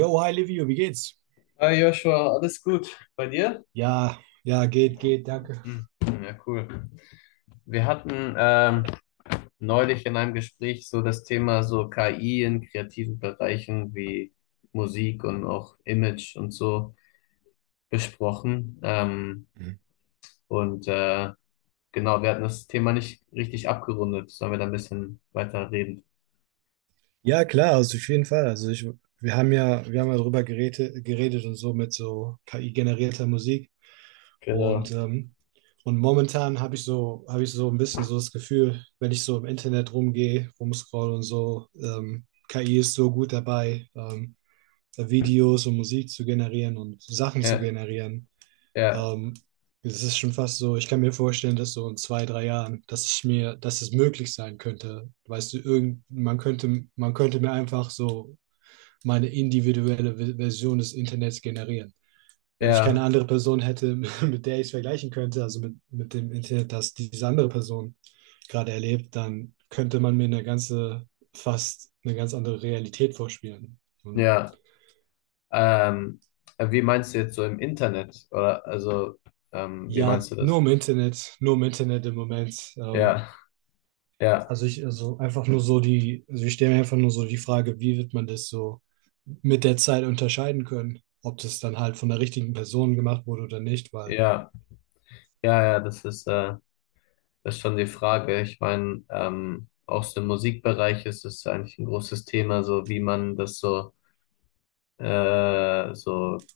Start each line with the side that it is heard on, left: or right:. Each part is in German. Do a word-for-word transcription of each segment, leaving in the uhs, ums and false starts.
right: Yo, hi Livio, wie geht's?
left: Hi Joshua, alles gut bei dir?
right: Ja, ja, geht, geht, danke.
left: Hm. Ja, cool. Wir hatten ähm, neulich in einem Gespräch so das Thema so K I in kreativen Bereichen wie Musik und auch Image und so besprochen. Ähm,
right: Mhm.
left: und äh, genau, wir hatten das Thema nicht richtig abgerundet. Sollen wir da ein bisschen weiter reden?
right: Ja, klar, also auf jeden Fall. Also ich, wir haben ja, wir haben ja darüber geredet, geredet und so mit so K I-generierter Musik. Und,
left: Genau.
right: ähm, und momentan habe ich so, habe ich so ein bisschen so das Gefühl, wenn ich so im Internet rumgehe, rumscroll und so, ähm, K I ist so gut dabei, ähm, Videos und Musik zu generieren und Sachen zu
left: Ja,
right: generieren.
left: ja,
right: Ähm, Es ist schon fast so, ich kann mir vorstellen, dass so in zwei, drei Jahren, dass ich mir, dass es möglich sein könnte. Weißt du, irgend, man könnte, man könnte mir einfach so meine individuelle Ve- Version des Internets generieren. Wenn ich keine
left: ja,
right: andere Person hätte, mit der ich es vergleichen könnte, also mit, mit dem Internet, das diese andere Person gerade erlebt, dann könnte man mir eine ganze, fast eine ganz andere Realität vorspielen. Und
left: ja. Ähm, wie meinst du jetzt so im Internet? Oder also, ähm, wie
right: ja,
left: meinst du
right: nur
left: das?
right: im Internet, nur im Internet im Moment. Ähm,
left: Ja. Ja,
right: Also ich, also einfach nur so die, also ich stelle mir einfach nur so die Frage, wie wird man das so mit der Zeit unterscheiden können, ob das dann halt von der richtigen Person gemacht wurde oder nicht, weil.
left: ja, ja, ja, das ist, äh, das ist schon die Frage. Ich meine, ähm, auch so im Musikbereich ist es eigentlich ein großes Thema, so wie man das so, äh, so,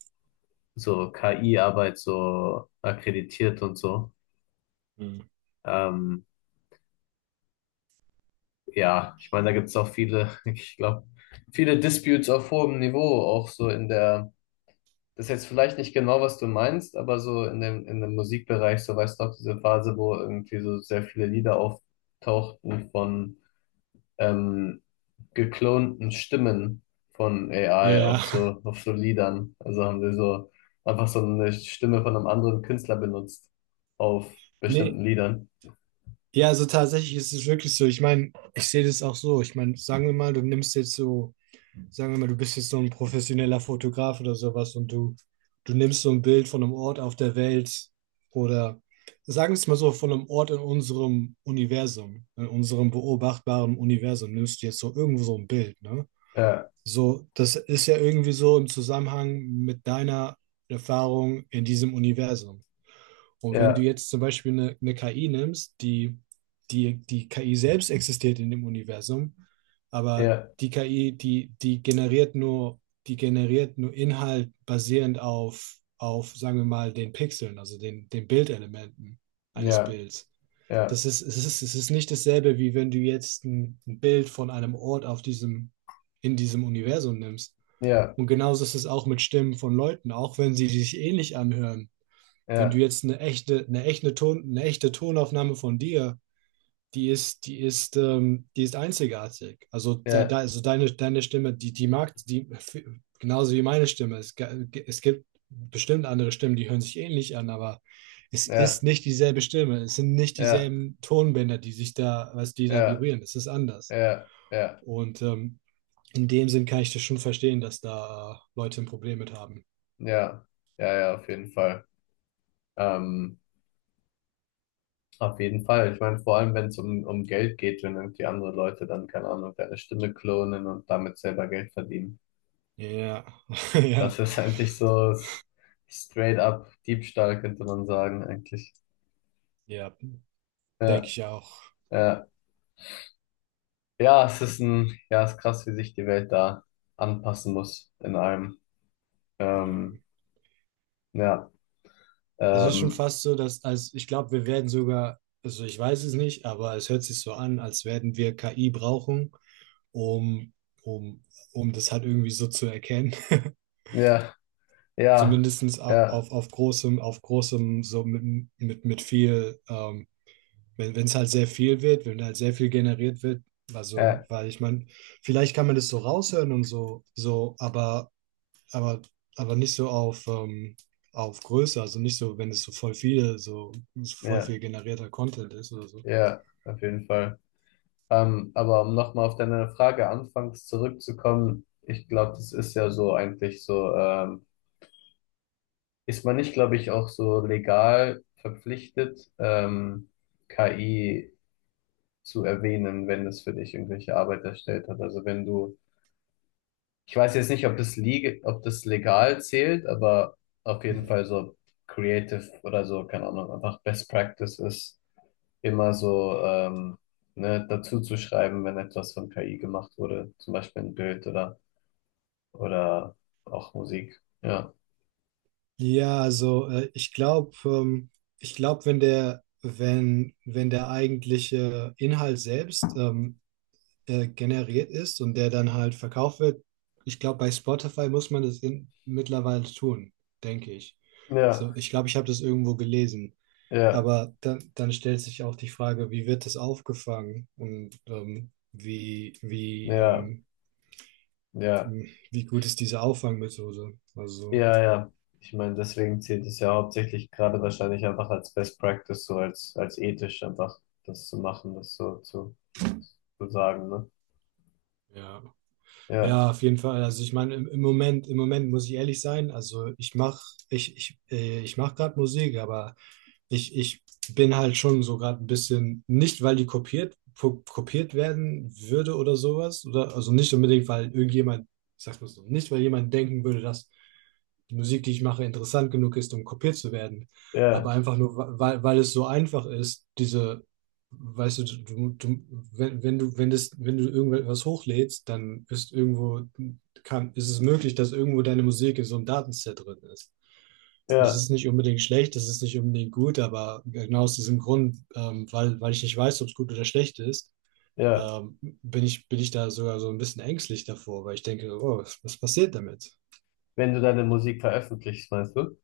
left: so K I-Arbeit so akkreditiert und so.
right: Hm.
left: Ähm, ja, ich meine, da gibt es auch viele, ich glaube, viele Disputes auf hohem Niveau, auch so in der, das ist jetzt vielleicht nicht genau, was du meinst, aber so in dem, in dem Musikbereich, so weißt du auch diese Phase, wo irgendwie so sehr viele Lieder auftauchten von ähm, geklonten Stimmen von A I
right: Ja,
left: auf so, auf so Liedern. Also haben sie so einfach so eine Stimme von einem anderen Künstler benutzt auf bestimmten
right: nee,
left: Liedern.
right: ja, also tatsächlich ist es wirklich so. Ich meine, ich sehe das auch so. Ich meine, sagen wir mal, du nimmst jetzt so sagen wir mal, du bist jetzt so ein professioneller Fotograf oder sowas und du, du nimmst so ein Bild von einem Ort auf der Welt oder sagen wir es mal so, von einem Ort in unserem Universum, in unserem beobachtbaren Universum, nimmst du jetzt so irgendwo so ein Bild, ne?
left: Ja,
right: So, das ist ja irgendwie so im Zusammenhang mit deiner Erfahrung in diesem Universum. Und wenn du
left: ja,
right: jetzt zum Beispiel eine, eine K I nimmst, die, die, die K I selbst existiert in dem Universum, aber
left: ja,
right: die K I, die, die generiert nur, die generiert nur Inhalt basierend auf, auf, sagen wir mal, den Pixeln, also den, den Bildelementen eines
left: ja,
right: Bilds.
left: ja,
right: Das ist, es ist, es ist nicht dasselbe, wie wenn du jetzt ein, ein Bild von einem Ort auf diesem, in diesem Universum nimmst.
left: ja,
right: Und genauso ist es auch mit Stimmen von Leuten, auch wenn sie sich ähnlich anhören. Wenn du
left: ja,
right: jetzt eine echte, eine echte Ton, eine echte Tonaufnahme von dir, die ist, die ist, ähm, die ist einzigartig. Also, de, de,
left: ja,
right: also deine, deine Stimme, die, die mag, die, genauso wie meine Stimme. Es, ge- es gibt bestimmt andere Stimmen, die hören sich ähnlich an, aber es ist
left: ja,
right: nicht dieselbe Stimme. Es sind nicht
left: ja,
right: dieselben Tonbänder, die sich da, was die da
left: ja,
right: vibrieren. Es ist anders.
left: ja, ja,
right: Und ähm, in dem Sinn kann ich das schon verstehen, dass da Leute ein Problem mit haben.
left: ja, ja, ja, auf jeden Fall. Ähm, auf jeden Fall. Ich meine, vor allem, wenn es um, um Geld geht, wenn irgendwie andere Leute dann, keine Ahnung, deine Stimme klonen und damit selber Geld verdienen.
right: Ja,
left: Das
right: ja,
left: ist eigentlich so s- straight up Diebstahl, könnte man sagen, eigentlich.
right: ja, denke
left: Ja,
right: ich auch.
left: ja. Ja, es ist ein, ja, es ist krass, wie sich die Welt da anpassen muss in allem.
right: Ja.
left: Ähm, ja,
right: Es ist schon
left: ähm,
right: fast so, dass, als ich glaube, wir werden sogar, also ich weiß es nicht, aber es hört sich so an, als werden wir K I brauchen, um, um, um das halt irgendwie so zu erkennen.
left: ja, ja,
right: Zumindest auf,
left: ja,
right: auf, auf großem, auf großem, so mit, mit, mit viel, ähm, wenn wenn es halt sehr viel wird, wenn halt sehr viel generiert wird, also,
left: ja,
right: weil ich meine, vielleicht kann man das so raushören und so, so, aber aber, aber nicht so auf, ähm, auf Größe, also nicht so, wenn es so voll viele, so, so voll
left: ja,
right: viel generierter Content ist oder so.
left: ja, auf jeden Fall. Ähm, aber um nochmal auf deine Frage anfangs zurückzukommen, ich glaube, das ist ja so eigentlich so, ähm, ist man nicht, glaube ich, auch so legal verpflichtet, ähm, K I zu erwähnen, wenn es für dich irgendwelche Arbeit erstellt hat. Also wenn du, ich weiß jetzt nicht, ob das legal, ob das legal zählt, aber auf jeden Fall so creative oder so, keine Ahnung, einfach Best Practice ist, immer so ähm, ne, dazu zu schreiben, wenn etwas von K I gemacht wurde, zum Beispiel ein Bild oder oder auch Musik. Ja,
right: Ja, also äh, ich glaube, ähm, ich glaube, wenn der, wenn, wenn der eigentliche Inhalt selbst ähm, äh, generiert ist und der dann halt verkauft wird, ich glaube, bei Spotify muss man das in, mittlerweile tun, denke ich. So,
left: ja,
right: ich glaube, ich habe das irgendwo gelesen.
left: ja,
right: Aber dann, dann stellt sich auch die Frage, wie wird das aufgefangen und ähm, wie, wie,
left: ja,
right: ähm,
left: ja.
right: wie gut ist diese Auffangmethode? Also,
left: Ja, ja. Ich meine, deswegen zählt es ja hauptsächlich gerade wahrscheinlich einfach als Best Practice, so als, als ethisch einfach das zu machen, das so zu, zu sagen, ne?
right: ja.
left: Ja,
right: Ja, auf jeden Fall. Also ich meine, im, im Moment, im Moment muss ich ehrlich sein, also ich mache ich, ich, äh, ich mach gerade Musik, aber ich, ich bin halt schon so gerade ein bisschen, nicht weil die kopiert, po- kopiert werden würde oder sowas, oder also nicht unbedingt, weil irgendjemand, ich sag's mal so, nicht weil jemand denken würde, dass die Musik, die ich mache, interessant genug ist, um kopiert zu werden, aber
left: ja,
right: einfach nur, wa- weil, weil es so einfach ist, diese, weißt du, du, du wenn, wenn du, wenn das, wenn du irgendwas hochlädst, dann ist irgendwo, kann, ist es möglich, dass irgendwo deine Musik in so einem Datenset drin ist. Das
left: ja,
right: ist nicht unbedingt schlecht, das ist nicht unbedingt gut, aber genau aus diesem Grund, ähm, weil, weil ich nicht weiß, ob es gut oder schlecht ist,
left: ja.
right: ähm, bin ich, bin ich da sogar so ein bisschen ängstlich davor, weil ich denke, oh, was, was passiert damit?
left: Wenn du deine Musik veröffentlichst, meinst du?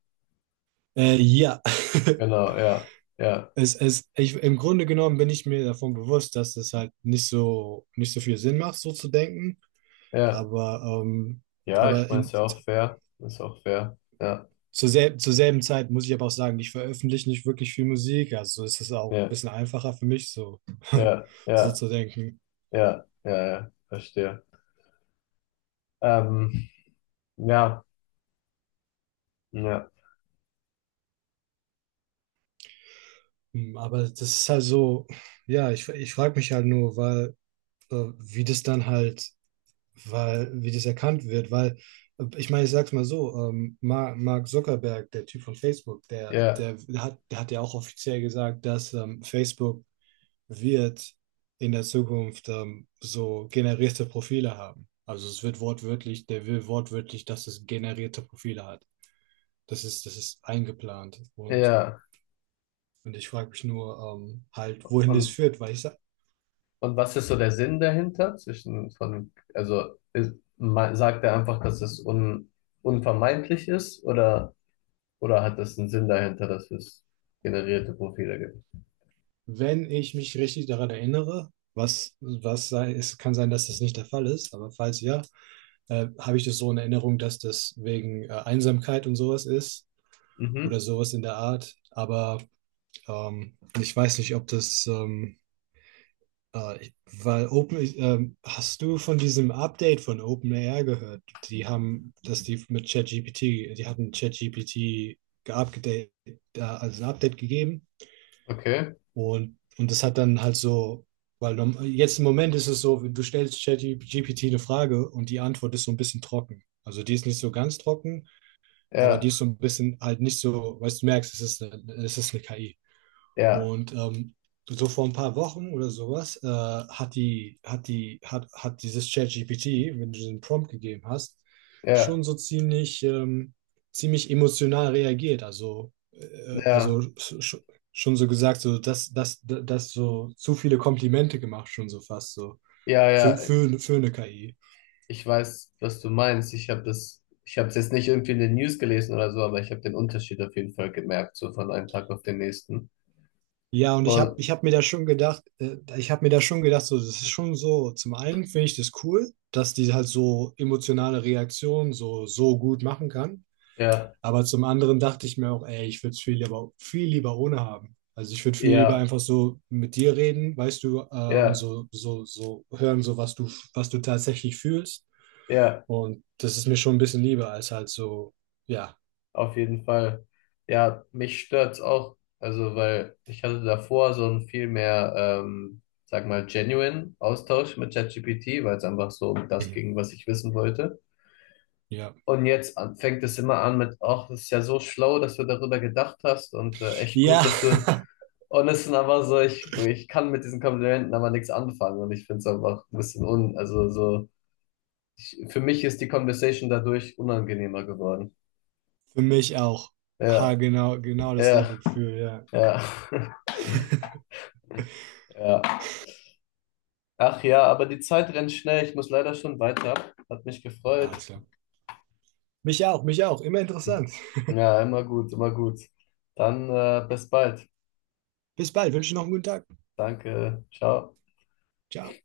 right: Äh, ja,
left: Genau, ja, ja,
right: es, es, ich, im Grunde genommen bin ich mir davon bewusst, dass es halt nicht so, nicht so viel Sinn macht, so zu denken,
left: ja.
right: aber, ähm,
left: Ja, ich
right: aber
left: meine, ist
right: in,
left: ja auch fair. Ist auch fair. Ja,
right: zur selben, zur selben Zeit muss ich aber auch sagen, ich veröffentliche nicht wirklich viel Musik, also ist es auch ein
left: ja,
right: bisschen einfacher für mich, so,
left: ja,
right: so
left: ja,
right: zu denken.
left: ja, ja, ja, verstehe. Ähm, ja, ja,
right: Hm. Aber das ist halt so, ja, ich, ich frage mich halt nur, weil, äh, wie das dann halt, weil, wie das erkannt wird, weil, äh, ich meine, ich sag's mal so, ähm, Mark, Mark Zuckerberg, der Typ von Facebook, der,
left: ja,
right: der hat, der hat ja auch offiziell gesagt, dass ähm, Facebook wird in der Zukunft ähm, so generierte Profile haben. Also es wird wortwörtlich, der will wortwörtlich, dass es generierte Profile hat. Das ist, das ist eingeplant und
left: ja.
right: und ich frage mich nur ähm, halt, wohin das
left: Und
right: führt, weil ich, sa-
left: Und was ist so der Sinn dahinter zwischen von, also ist, ma- sagt er einfach, dass es un, unvermeidlich ist oder, oder hat es einen Sinn dahinter, dass es generierte Profile gibt?
right: Wenn ich mich richtig daran erinnere, was, was sei, es kann sein, dass das nicht der Fall ist, aber falls ja, äh, habe ich das so in Erinnerung, dass das wegen äh, Einsamkeit und sowas ist
left: Mhm,
right: oder sowas in der Art. Aber ähm, ich weiß nicht, ob das, ähm, äh, ich- weil Open, ähm, hast du von diesem Update von OpenAI gehört? Die haben, dass die mit ChatGPT, die hatten ChatGPT geupdatet, äh, also ein Update gegeben.
left: okay.
right: Und, und das hat dann halt so, weil norm- jetzt im Moment ist es so, du stellst ChatGPT eine Frage und die Antwort ist so ein bisschen trocken. Also die ist nicht so ganz trocken, aber die
left: Ja,
right: ist so ein bisschen halt nicht so, weißt du, merkst, es ist eine, es ist eine K I.
left: ja,
right: Und ähm, so vor ein paar Wochen oder sowas äh, hat die, hat die, hat, hat dieses ChatGPT, wenn du den Prompt gegeben hast,
left: ja,
right: schon so ziemlich, ähm, ziemlich emotional reagiert. Also, äh, also
left: ja,
right: sch- schon so gesagt, so dass, dass, dass so zu viele Komplimente gemacht, schon so fast so.
left: ja,
right: Für,
left: ja.
right: für, für eine K I.
left: Ich weiß, was du meinst. Ich habe das, ich habe es jetzt nicht irgendwie in den News gelesen oder so, aber ich habe den Unterschied auf jeden Fall gemerkt, so von einem Tag auf den nächsten.
right: Ja, und ich habe
left: Und
right: ich hab mir da schon gedacht, äh, ich habe mir da schon gedacht, so, das ist schon so, zum einen finde ich das cool, dass die halt so emotionale Reaktionen so, so gut machen kann,
left: ja,
right: aber zum anderen dachte ich mir auch, ey, ich würde es viel lieber, viel lieber ohne haben. Also ich würde viel lieber
left: ja,
right: einfach so mit dir reden, weißt du, äh, und
left: ja,
right: so, so, so hören, so was du, was du tatsächlich fühlst.
left: ja.
right: Und das ist mir schon ein bisschen lieber als halt so, ja,
left: Auf jeden Fall. Ja, mich stört's auch. Also, weil ich hatte davor so einen viel mehr, ähm, sag mal, genuine Austausch mit ChatGPT, weil es einfach so um das
right: Mhm.
left: ging, was ich wissen wollte.
right: Ja.
left: Und jetzt an- fängt es immer an mit, ach, das ist ja so schlau, dass du darüber gedacht hast und äh, echt
right: Ja,
left: gut, dass du. Und es sind aber so, ich, ich kann mit diesen Komplimenten aber nichts anfangen und ich finde es einfach ein bisschen un, also so, ich, für mich ist die Conversation dadurch unangenehmer geworden.
right: für mich auch.
left: Ja,
right: Ha, genau, genau
left: ja,
right: dasselbe Gefühl, ja.
left: ja. Ja. Ach ja, aber die Zeit rennt schnell. Ich muss leider schon weiter. Hat mich gefreut.
right: Alles klar. Mich auch, mich auch. Immer interessant.
left: Ja, immer gut, immer gut. Dann äh, bis bald.
right: Bis bald. Wünsche noch einen guten Tag.
left: Danke. Ciao.
right: Ciao.